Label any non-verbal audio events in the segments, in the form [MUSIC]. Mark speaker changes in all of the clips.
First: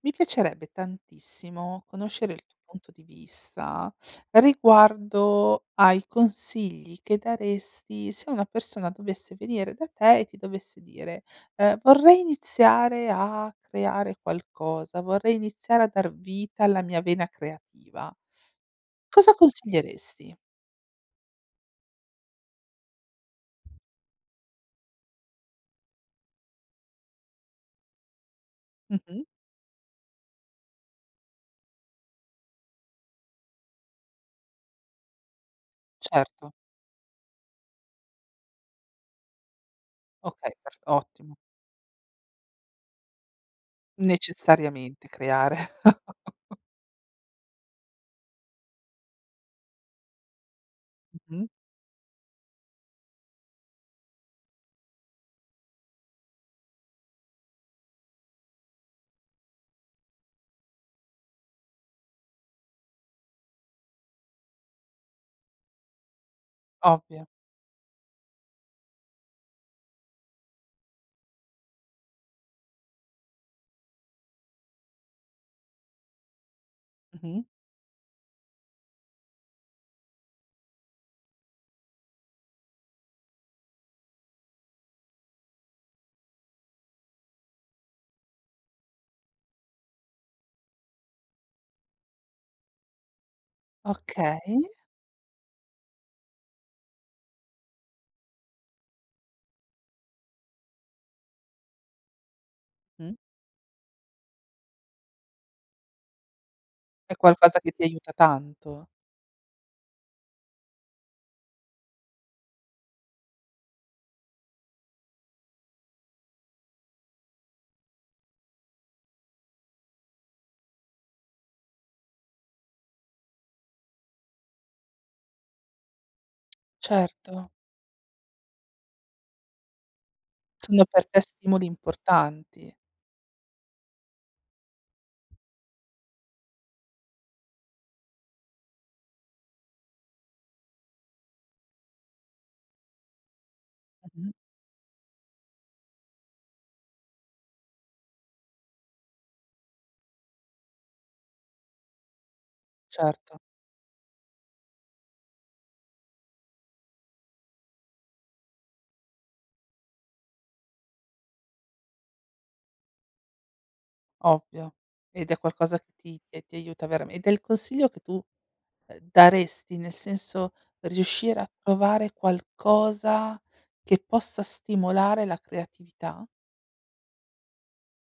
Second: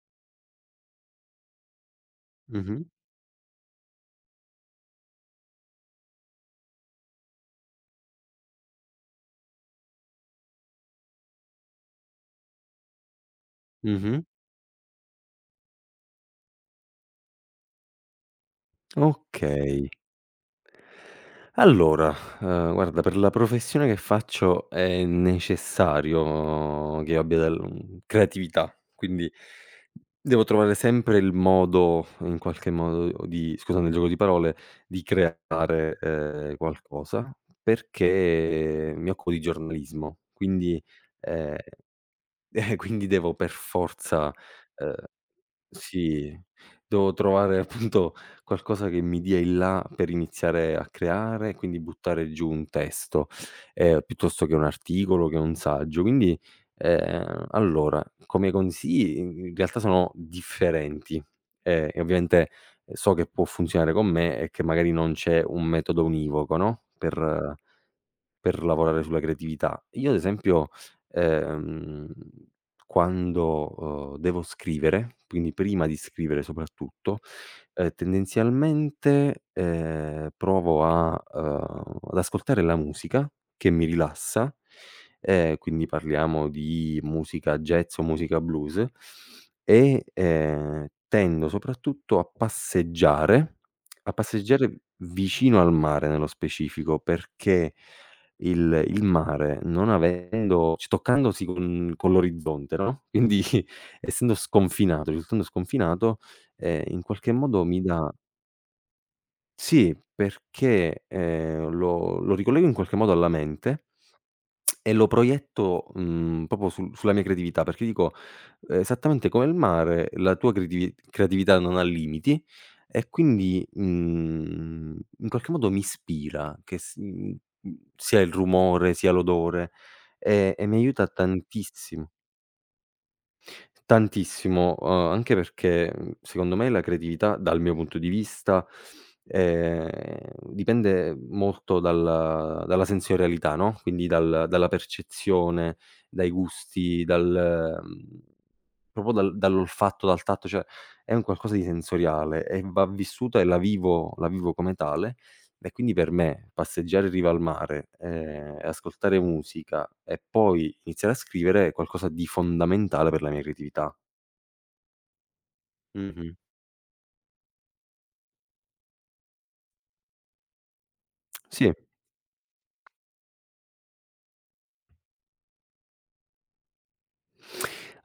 Speaker 1: Mi piacerebbe tantissimo conoscere il tuo
Speaker 2: Mh-mh,
Speaker 1: punto di vista riguardo ai consigli che daresti se una persona dovesse venire da te e ti dovesse dire: "Vorrei iniziare a creare
Speaker 2: mh-mh.
Speaker 1: qualcosa, vorrei iniziare a dar vita alla mia vena creativa." Cosa
Speaker 2: Okay.
Speaker 1: consiglieresti?
Speaker 2: Allora, guarda per la professione che faccio è necessario che io abbia del creatività,
Speaker 1: Mh-mh.
Speaker 2: quindi devo trovare sempre il modo in qualche modo di scusami il gioco di parole, di creare,
Speaker 1: Certo.
Speaker 2: qualcosa perché mi occupo di giornalismo,
Speaker 1: Okay, per
Speaker 2: quindi
Speaker 1: ottimo.
Speaker 2: ehm, [LAUGHS] quindi devo per forza, uhm
Speaker 1: Necessariamente creare.
Speaker 2: Sì, devo trovare appunto qualcosa che mi dia il là per iniziare a
Speaker 1: Mh-mh.
Speaker 2: creare, quindi buttare giù un testo, piuttosto che un articolo, che un saggio. Quindi, allora, come consigli in realtà sono differenti, e ovviamente so che può funzionare con me e che magari non c'è un metodo univoco, no,
Speaker 1: Ovvio.
Speaker 2: per lavorare sulla creatività. Io ad esempio, ehm, quando, devo scrivere, quindi prima di scrivere soprattutto,
Speaker 1: Mh-mh.
Speaker 2: tendenzialmente, provo a ad ascoltare la musica che mi rilassa, quindi parliamo di musica jazz o musica blues e, tendo soprattutto a
Speaker 1: Okay.
Speaker 2: passeggiare vicino al mare nello specifico perché il mare non avendo c toccandosi con l'orizzonte, no, [LAUGHS]
Speaker 1: Mh.
Speaker 2: quindi essendo sconfinato, risultando sconfinato, in
Speaker 1: È
Speaker 2: qualche
Speaker 1: qualcosa
Speaker 2: modo
Speaker 1: che
Speaker 2: mi
Speaker 1: ti
Speaker 2: dà
Speaker 1: aiuta tanto.
Speaker 2: sì, perché, lo ricollego in qualche modo alla mente e lo proietto, proprio sul sulla mia creatività, perché dico: "Esattamente come il mare, la tua creatività non ha limiti", e quindi, in qualche modo mi ispira che
Speaker 1: Certo,
Speaker 2: sia il rumore, sia l'odore, e mi
Speaker 1: sono
Speaker 2: aiuta
Speaker 1: per te stimoli
Speaker 2: tantissimo.
Speaker 1: importanti.
Speaker 2: Tantissimo, anche perché, secondo me la creatività, dal mio punto di vista, ehm, dipende molto dal dalla sensorialità, no, quindi
Speaker 1: Mh-mh.
Speaker 2: dal dalla percezione, dai gusti, dal mhmm Proprio dal dall'olfatto, dal tatto, cioè è un qualcosa di sensoriale e va
Speaker 1: Certo,
Speaker 2: vissuta e la vivo come tale. E quindi per me passeggiare in riva al mare, e ascoltare musica e poi iniziare a scrivere è qualcosa di fondamentale per la mia creatività.
Speaker 1: ovvio. Ed è qualcosa che ti
Speaker 2: Mh-mh.
Speaker 1: che ti aiuta veramen ed è il consiglio che tu, daresti, nel senso riuscire a
Speaker 2: Sì.
Speaker 1: trovare qualcosa che possa stimolare la creatività?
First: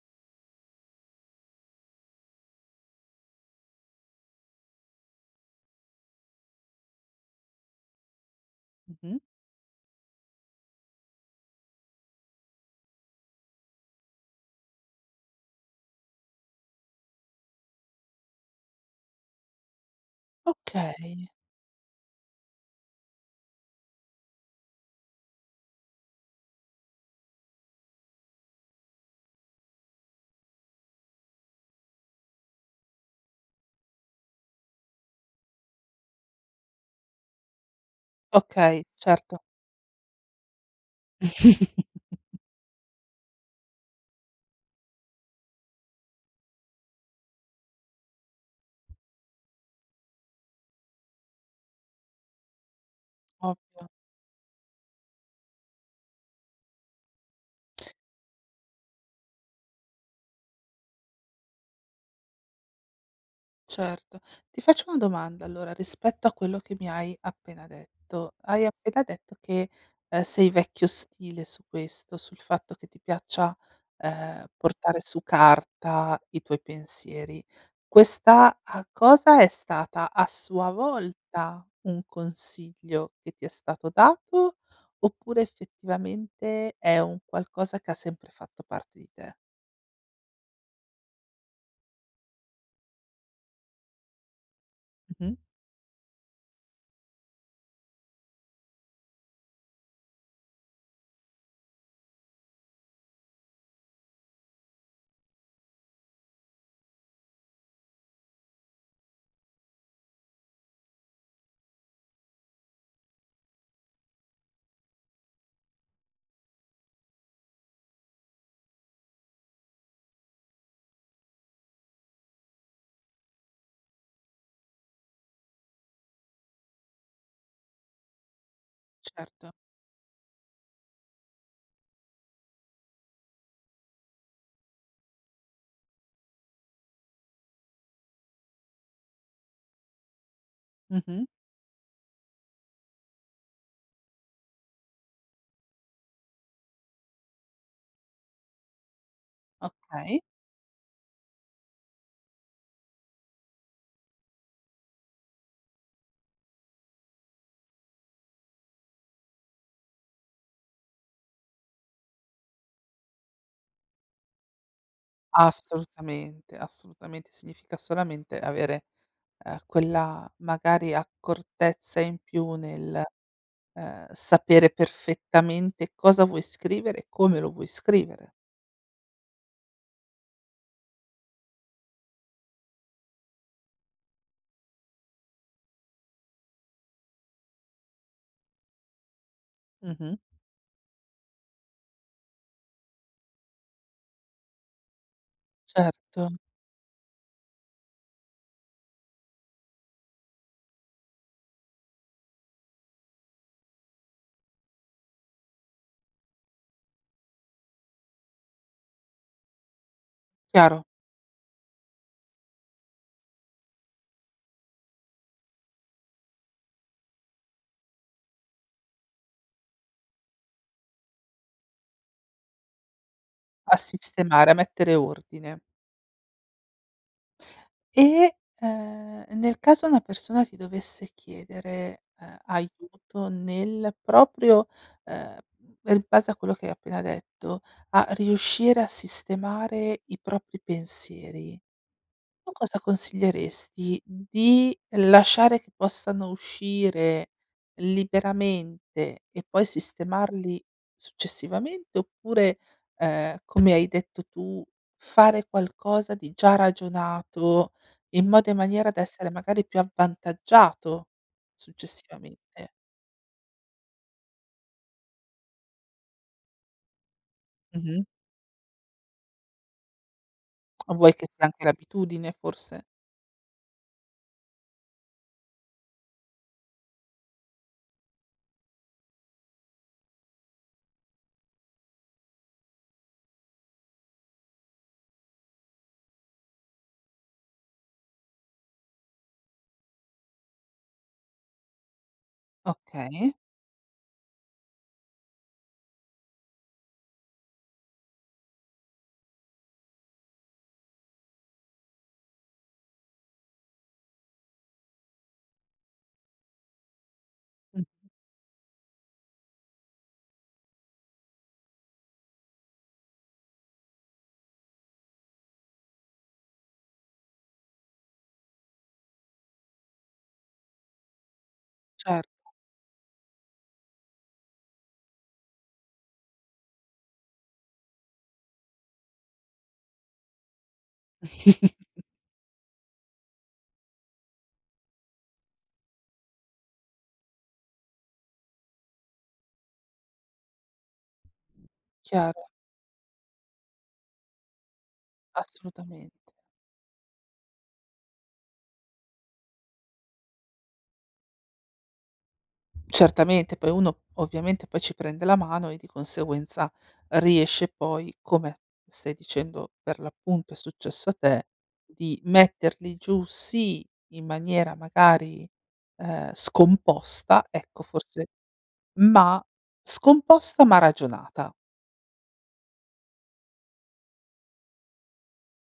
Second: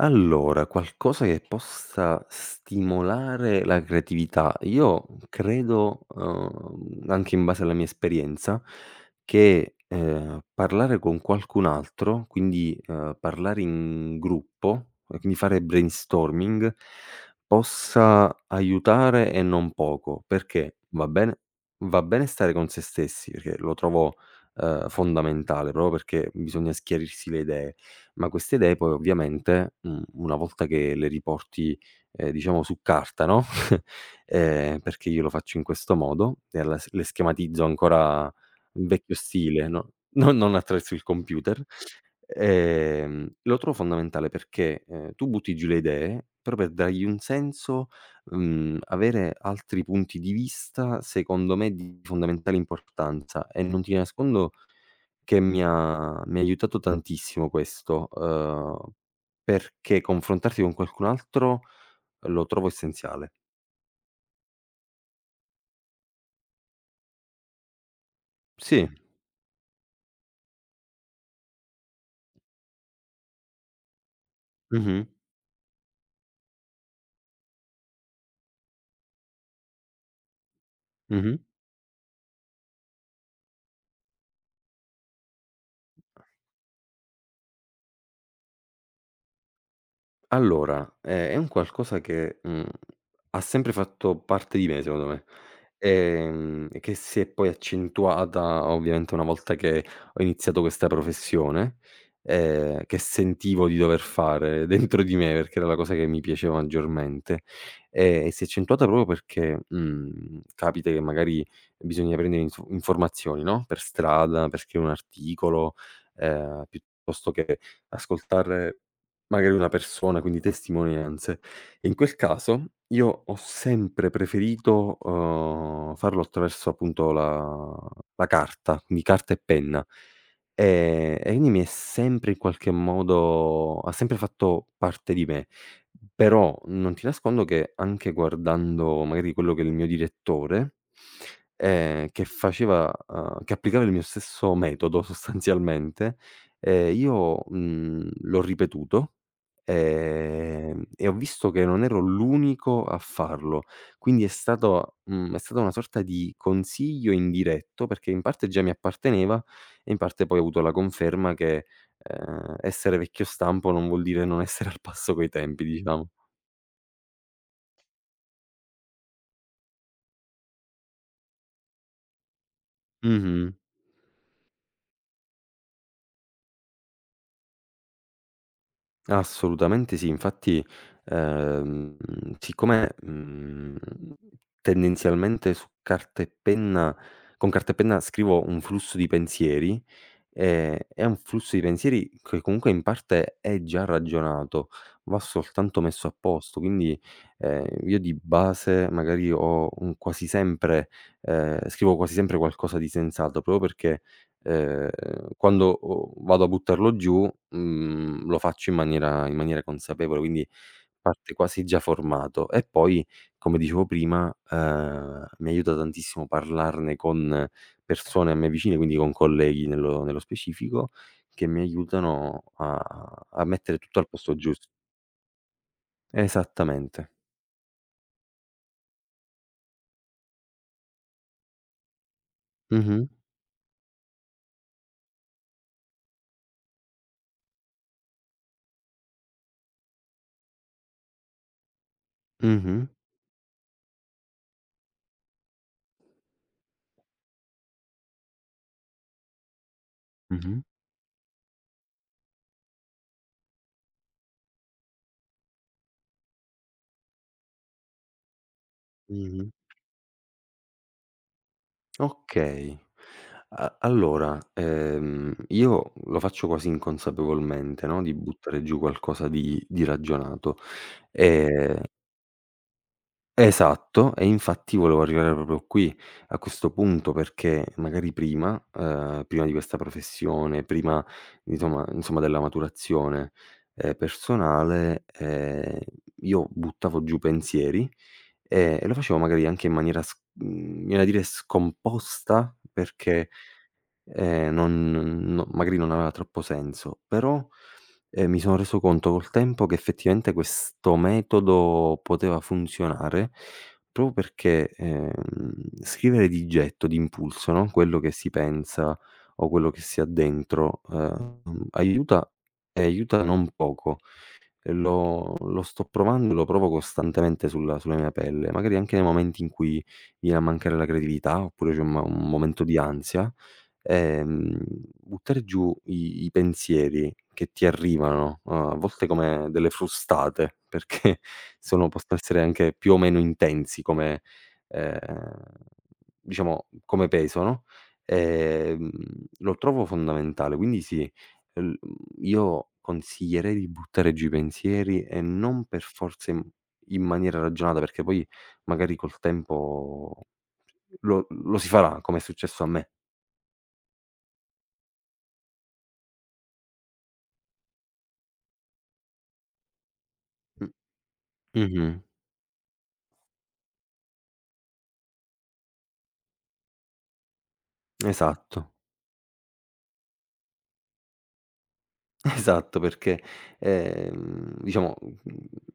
Speaker 2: Allora, qualcosa che possa stimolare la creatività. Io credo, anche in base alla mia esperienza,
Speaker 1: Mh-mh.
Speaker 2: che, parlare con qualcun altro, quindi, parlare in gruppo, e quindi fare brainstorming, possa aiutare e non poco, perché va
Speaker 1: Okay,
Speaker 2: bene va bene stare con se stessi, perché lo trovo, fondamentale, proprio perché bisogna schiarirsi le idee. Ma queste idee poi ovviamente, una volta che le riporti, diciamo su carta, no, [LAUGHS] perché io lo faccio in questo modo, e alla s le schematizzo ancora
Speaker 1: okay,
Speaker 2: in vecchio
Speaker 1: certo.
Speaker 2: stile, no, non attraverso il computer, lo trovo fondamentale perché, tu butti giù le idee, però per dargli un senso, avere altri punti di vista, secondo me di fondamentale importanza e non
Speaker 1: Ovvio,
Speaker 2: ti nascondo che mi ha aiutato tantissimo questo, perché confrontarsi con qualcun altro lo trovo essenziale.
Speaker 1: certo. Ti faccio una domanda allora rispetto a quello che mi hai appena detto. Hai
Speaker 2: Sì,
Speaker 1: appena detto che, sei vecchio stile su questo, sul fatto che ti piaccia, portare
Speaker 2: mh-mh,
Speaker 1: su carta i tuoi pensieri. Questa a cosa è stata a sua
Speaker 2: mh-mh.
Speaker 1: volta un consiglio che ti è stato dato, oppure effettivamente è un qualcosa che ha sempre fatto parte di te?
Speaker 2: Allora, è un qualcosa che, ha sempre fatto parte di me secondo me,
Speaker 1: Mh-mh.
Speaker 2: e che si è poi accentuata ovviamente una volta che ho iniziato questa professione, che sentivo di dover fare dentro di me, perché era la cosa che mi piaceva maggiormente. E si è accentuata proprio perché, capita che magari bisogna prendere informazioni, no, per strada, per scrivere un articolo, piuttosto che ascoltare magari una persona, quindi testimonianze. E in quel caso io ho sempre preferito, farlo attraverso appunto la la carta, quindi carta e
Speaker 1: Certo.
Speaker 2: penna. E quindi mi è sempre in qualche modo ha sempre fatto parte di me. Però non ti nascondo che anche guardando magari quello che è il mio direttore,
Speaker 1: Mh-mh.
Speaker 2: che faceva che applicava il mio stesso metodo [LAUGHS] sostanzialmente, io, l'ho ripetuto.
Speaker 1: Okay.
Speaker 2: E ho visto che non ero l'unico a farlo. Quindi è stata una sorta di consiglio indiretto, perché in parte già mi apparteneva e in parte poi ho avuto la conferma che, essere vecchio stampo non vuol dire non essere al passo coi tempi, diciamo.
Speaker 1: Assolutamente, assolutamente. Significa solamente avere, quella magari accortezza in più nel,
Speaker 2: Mh-mh.
Speaker 1: sapere perfettamente cosa vuoi scrivere e come lo vuoi scrivere.
Speaker 2: Assolutamente sì. Infatti, ehm, siccome, tendenzialmente su carta e penna con carta e penna scrivo un flusso di pensieri.
Speaker 1: Mh-mh.
Speaker 2: È un flusso di pensieri che comunque in parte è già ragionato, va soltanto messo a
Speaker 1: Certo,
Speaker 2: posto. Quindi, io di base magari ho un quasi sempre scrivo quasi sempre qualcosa di sensato, proprio perché, ehm, quando o vado a buttarlo giù, lo faccio in maniera consapevole. Quindi
Speaker 1: chiaro,
Speaker 2: parte quasi già formato. E poi, come dicevo prima, mi aiuta tantissimo parlarne con persone a me vicine, quindi con colleghi nello nello specifico, che mi aiutano a a
Speaker 1: a
Speaker 2: mettere tutto al posto
Speaker 1: sistemare, a
Speaker 2: giusto.
Speaker 1: mettere ordine.
Speaker 2: Esattamente.
Speaker 1: E, nel caso una persona ti dovesse chiedere,
Speaker 2: Mh-mh.
Speaker 1: aiuto nel proprio ehm, in base a quello che hai appena detto, a riuscire a sistemare i propri pensieri tu cosa
Speaker 2: Mh-mh.
Speaker 1: consiglieresti di lasciare che possano uscire liberamente e poi
Speaker 2: Mh-mh.
Speaker 1: sistemarli successivamente, oppure, come hai detto tu, fare qualcosa di già ragionato, in modo e maniera da essere
Speaker 2: Mh-mh.
Speaker 1: magari più avvantaggiato successivamente?
Speaker 2: Okay. A Allora, io lo faccio quasi inconsapevolmente, no,
Speaker 1: Mh-mh.
Speaker 2: di buttare giù qualcosa di ragionato.
Speaker 1: O vuoi che sia anche
Speaker 2: Ehm
Speaker 1: l'abitudine forse?
Speaker 2: Esatto, e infatti volevo arrivare proprio qui, a questo punto, perché magari prima prima di questa professione, prima insomma insomma della maturazione, personale, io buttavo giù pensieri e lo facevo magari anche in maniera viene da dire scomposta, perché
Speaker 1: Okay.
Speaker 2: Non no magari non aveva troppo senso, però, mi sono reso conto col tempo che effettivamente questo metodo poteva funzionare, proprio perché, scrivere di getto, d'impulso, no,
Speaker 1: Mh,
Speaker 2: quello che si pensa o quello che si ha dentro, aiuta e aiuta non poco. E lo sto provando e lo provo costantemente sulla sulla mia pelle, magari anche nei momenti in cui viene a mancare la creatività, oppure c'è
Speaker 1: cer
Speaker 2: un momento di ansia, ehm, buttare giù i pensieri che ti arrivano, a volte come delle frustate, [LAUGHS] perché sono
Speaker 1: [LAUGHS]
Speaker 2: possono essere anche più o meno intensi come ehm, diciamo come peso, no, ehm, lo trovo fondamentale. Quindi sì, l
Speaker 1: Chiaro,
Speaker 2: io consiglierei di buttare giù i pensieri e non per forza
Speaker 1: assolutamente.
Speaker 2: in in maniera ragionata, perché poi magari col tempo lo si farà, come è successo a me.
Speaker 1: Certamente, poi uno ovviamente poi ci prende la mano e di conseguenza riesce poi, come stai dicendo per l'appunto è
Speaker 2: Mh,
Speaker 1: successo a te,
Speaker 2: mh-mh.
Speaker 1: di metterli giù sì in maniera magari, scomposta, ecco forse,
Speaker 2: Esatto,
Speaker 1: ma scomposta ma ragionata.
Speaker 2: [LAUGHS] esatto, perché, diciamo,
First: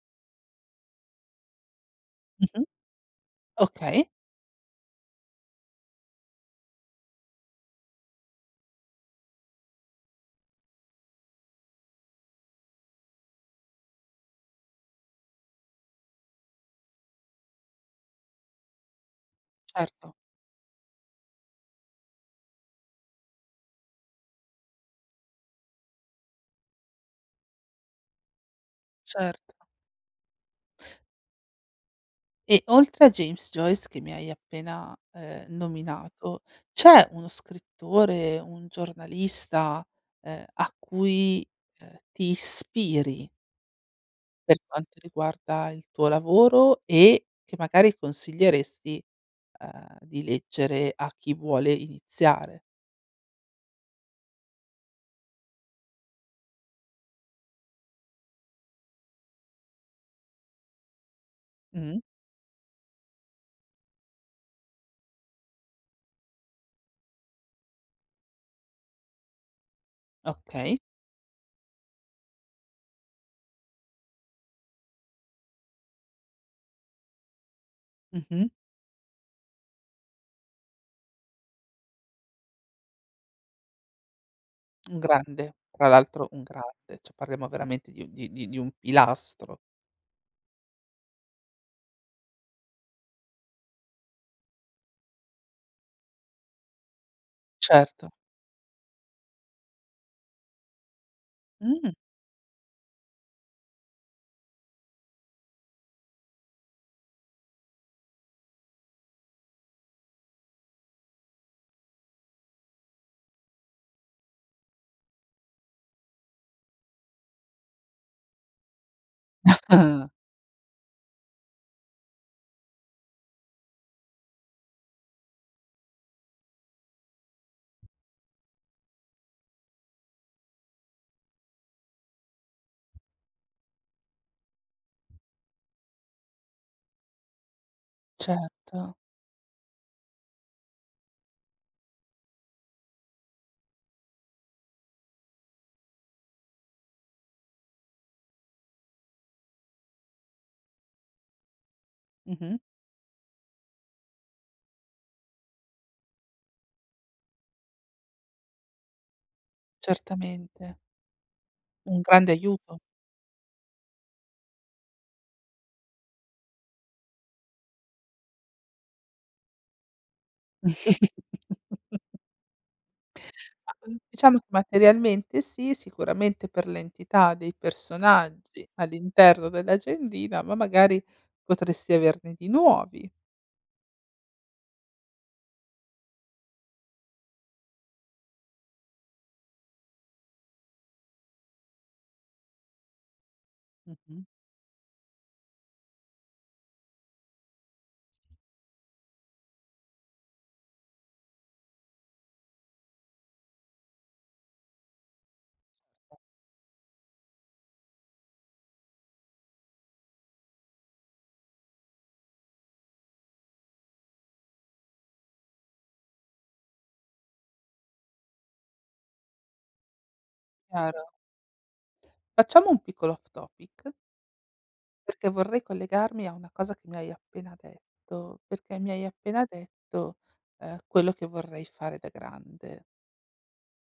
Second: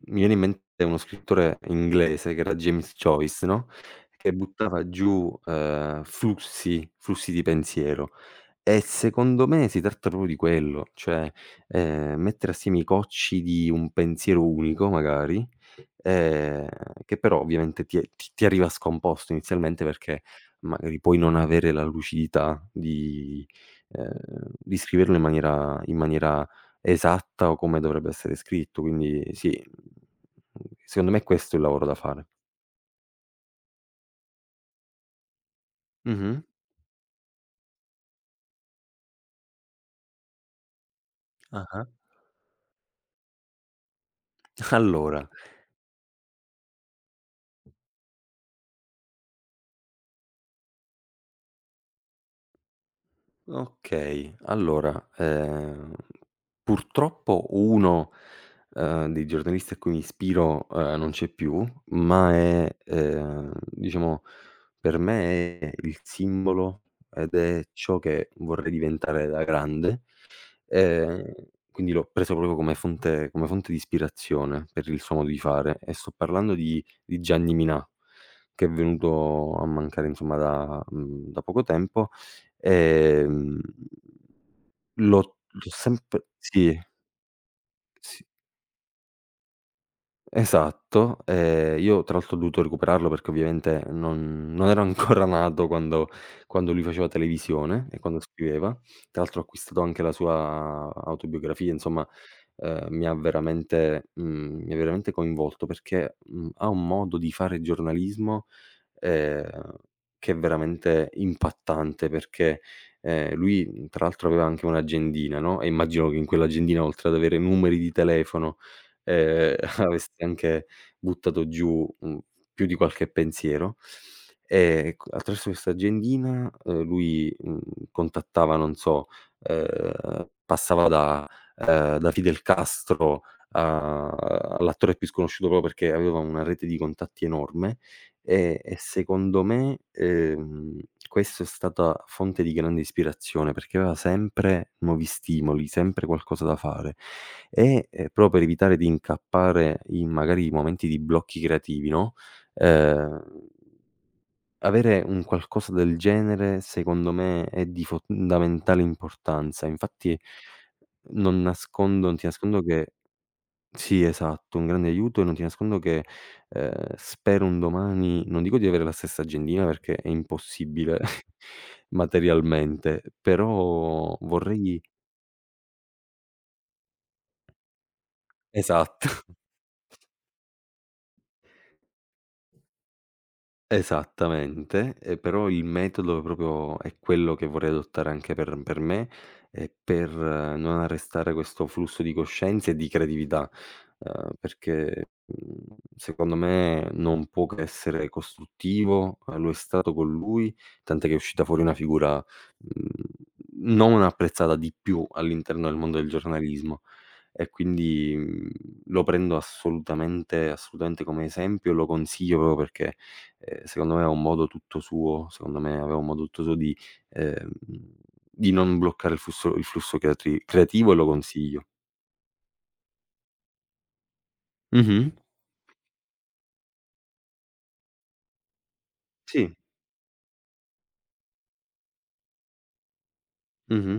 Speaker 2: mi viene in mente uno scrittore inglese che era
Speaker 1: Mh-mh.
Speaker 2: James Joyce, no,
Speaker 1: Okay,
Speaker 2: che buttava giù, flussi flussi di pensiero. E secondo me si tratta proprio di quello, cioè, mettere assieme i cocci di un pensiero unico magari, ehm, che però ovviamente ti è ti ti arriva scomposto inizialmente
Speaker 1: certo,
Speaker 2: perché magari puoi non avere la lucidità ehm, di scriverlo in maniera esatta o come dovrebbe essere scritto. Quindi sì,
Speaker 1: certo.
Speaker 2: secondo me questo è il lavoro da fare.
Speaker 1: E oltre a James Joyce che mi hai appena, nominato,
Speaker 2: Mh-mh.
Speaker 1: c'è uno scrittore, un giornalista, a cui,
Speaker 2: Ah-ah.
Speaker 1: ti ispiri per quanto
Speaker 2: Allora
Speaker 1: riguarda il tuo lavoro e che magari consiglieresti, di leggere a chi vuole iniziare?
Speaker 2: Okay, allora, purtroppo uno, dei giornalisti a cui mi ispiro, non c'è più,
Speaker 1: Mh,
Speaker 2: ma è, diciamo per me è il simbolo ed è ciò che vorrei diventare da grande.
Speaker 1: okay.
Speaker 2: Ehm, quindi l'ho preso proprio come fonte di ispirazione per il suo modo di fare e sto parlando di Gianni Minà,
Speaker 1: Mh-mh.
Speaker 2: che è venuto a mancare insomma da da poco tempo. Ehm,
Speaker 1: Un grande,
Speaker 2: l'ho
Speaker 1: tra
Speaker 2: sempre
Speaker 1: l'altro un
Speaker 2: sì,
Speaker 1: grande, cioè parliamo veramente
Speaker 2: sì.
Speaker 1: di un pilastro.
Speaker 2: Esatto, io tra l'altro ho dovuto recuperarlo perché ovviamente non ero [LAUGHS] ancora nato quando quando lui faceva televisione e
Speaker 1: Certo.
Speaker 2: quando scriveva. Tra l'altro ho acquistato anche la sua autobiografia,
Speaker 1: Mh.
Speaker 2: insomma, mi ha mi ha veramente coinvolto perché, ha un modo di fare giornalismo, ehm, che è veramente impattante perché, lui, tra l'altro aveva anche un'agendina, no, e immagino che in quell'agendina oltre ad avere numeri di telefono, ehm [LAUGHS] avresti
Speaker 1: [LAUGHS]
Speaker 2: anche buttato giù, più di qualche pensiero. Ecco, attraverso questa agendina, lui, contattava, non so, passava da da Fidel Castro a all'attore più sconosciuto proprio perché aveva una rete di contatti enorme e
Speaker 1: Certo.
Speaker 2: secondo me, questo è stata fonte di grande ispirazione perché aveva sempre nuovi stimoli, sempre qualcosa da fare. E, pro per evitare di incappare in magari momenti di blocchi creativi, no,
Speaker 1: Mh-mh.
Speaker 2: ehm, avere un qualcosa del genere secondo me è di fondamentale importanza. Infatti
Speaker 1: Certamente, un
Speaker 2: non ti
Speaker 1: grande
Speaker 2: nascondo
Speaker 1: aiuto.
Speaker 2: che sì, esatto, un grande aiuto e non ti nascondo che, spero un domani non dico di avere la stessa agendina perché è impossibile [LAUGHS]
Speaker 1: [LAUGHS]
Speaker 2: materialmente,
Speaker 1: Ma, mhmm,
Speaker 2: però
Speaker 1: diciamo che
Speaker 2: vorrei
Speaker 1: materialmente sì, sicuramente per l'entità dei personaggi
Speaker 2: esatto.
Speaker 1: all'interno dell'agendina, ma magari potresti averne di nuovi.
Speaker 2: Esattamente, però il metodo proprio è quello che vorrei adottare anche per me e per non arrestare questo flusso di coscienze e di creatività,
Speaker 1: Mh-mh.
Speaker 2: perché, secondo me non può che essere costruttivo, lo è stato con lui, tant'è che è uscita fuori una figura, mhmm, non apprezzata di più all'interno del mondo del giornalismo. E quindi, lo prendo assolutamente assolutamente come esempio, lo consiglio proprio perché, secondo me aveva un modo tutto suo ehm, di non bloccare il flusso creatri creativo e
Speaker 1: Chiaro.
Speaker 2: lo consiglio.
Speaker 1: Facciamo un piccolo off topic,
Speaker 2: Mh-mh.
Speaker 1: perché vorrei collegarmi a una cosa che mi hai appena detto, perché mi hai appena
Speaker 2: Sì.
Speaker 1: detto, quello che vorrei fare da grande.
Speaker 2: Mh-mh.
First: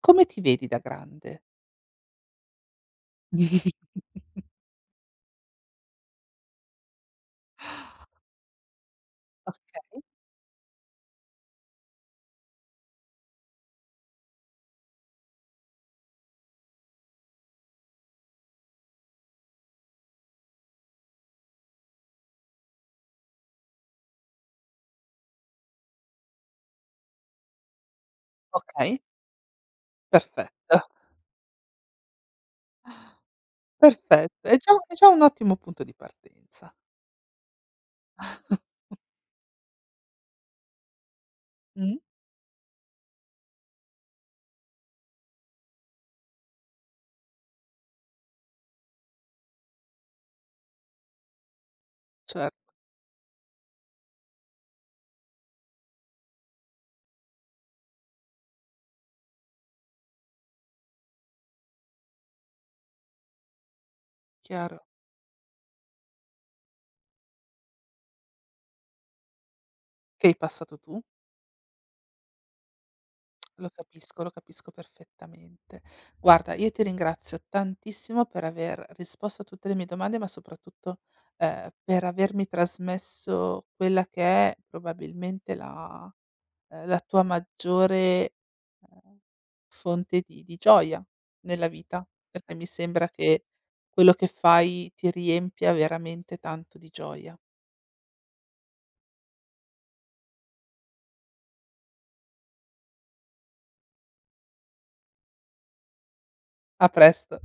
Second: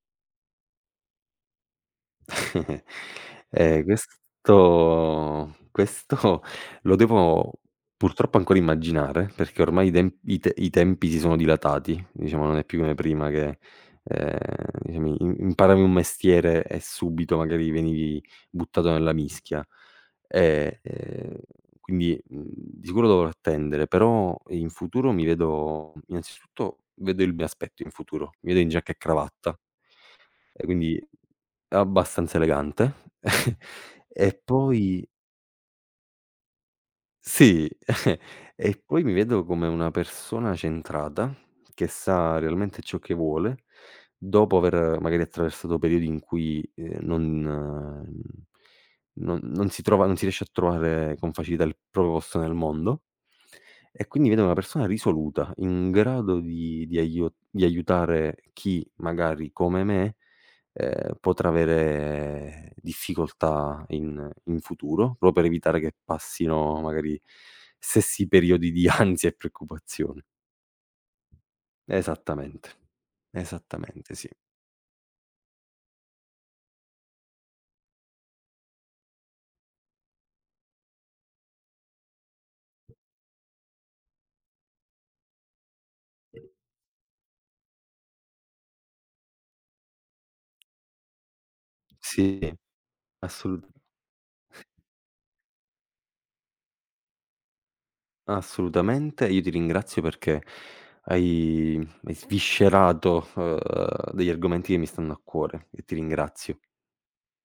Speaker 1: Come ti vedi da grande?
Speaker 2: [LAUGHS]
Speaker 1: [LAUGHS]
Speaker 2: Questo questo [LAUGHS] lo devo purtroppo ancora immaginare, perché ormai
Speaker 1: Okay,
Speaker 2: i tempi si sono dilatati, diciamo non è più come prima che, ehm, diciamo im imparavi un mestiere e subito magari venivi buttato nella mischia. E, quindi, di sicuro dovrò attendere, però in futuro mi vedo innanzitutto vedo il mio aspetto in futuro, mi vedo in giacca e
Speaker 1: okay.
Speaker 2: cravatta. E
Speaker 1: Perfetto,
Speaker 2: quindi abbastanza elegante. [LAUGHS] E
Speaker 1: perfetto. È
Speaker 2: poi
Speaker 1: già un ottimo punto di partenza.
Speaker 2: sì, [LAUGHS] e poi mi vedo come una persona centrata, che
Speaker 1: Mh.
Speaker 2: sa realmente ciò che vuole, dopo aver magari attraversato periodi in cui, non si trova non si riesce a trovare con facilità il proprio posto nel
Speaker 1: Certo,
Speaker 2: mondo. E quindi vedo una persona risoluta, in grado di aiu di aiutare chi magari come me potrà avere difficoltà in in
Speaker 1: chiaro.
Speaker 2: futuro, proprio per evitare che passino magari stessi periodi di [LAUGHS] ansia e preoccupazione.
Speaker 1: Che hai passato tu?
Speaker 2: Esattamente, esattamente sì.
Speaker 1: Lo capisco perfettamente. Guarda, io ti ringrazio tantissimo per aver risposto a tutte le mie domande, ma soprattutto, per avermi trasmesso quella che è probabilmente la tua maggiore, ehm, fonte di gioia nella vita,
Speaker 2: Sì,
Speaker 1: perché mi sembra che
Speaker 2: assolut
Speaker 1: quello che fai ti riempia veramente tanto di gioia.
Speaker 2: assolutamente. Io ti ringrazio perché hai hai sviscerato, degli argomenti che mi stanno a cuore e ti ringrazio.
Speaker 1: A presto.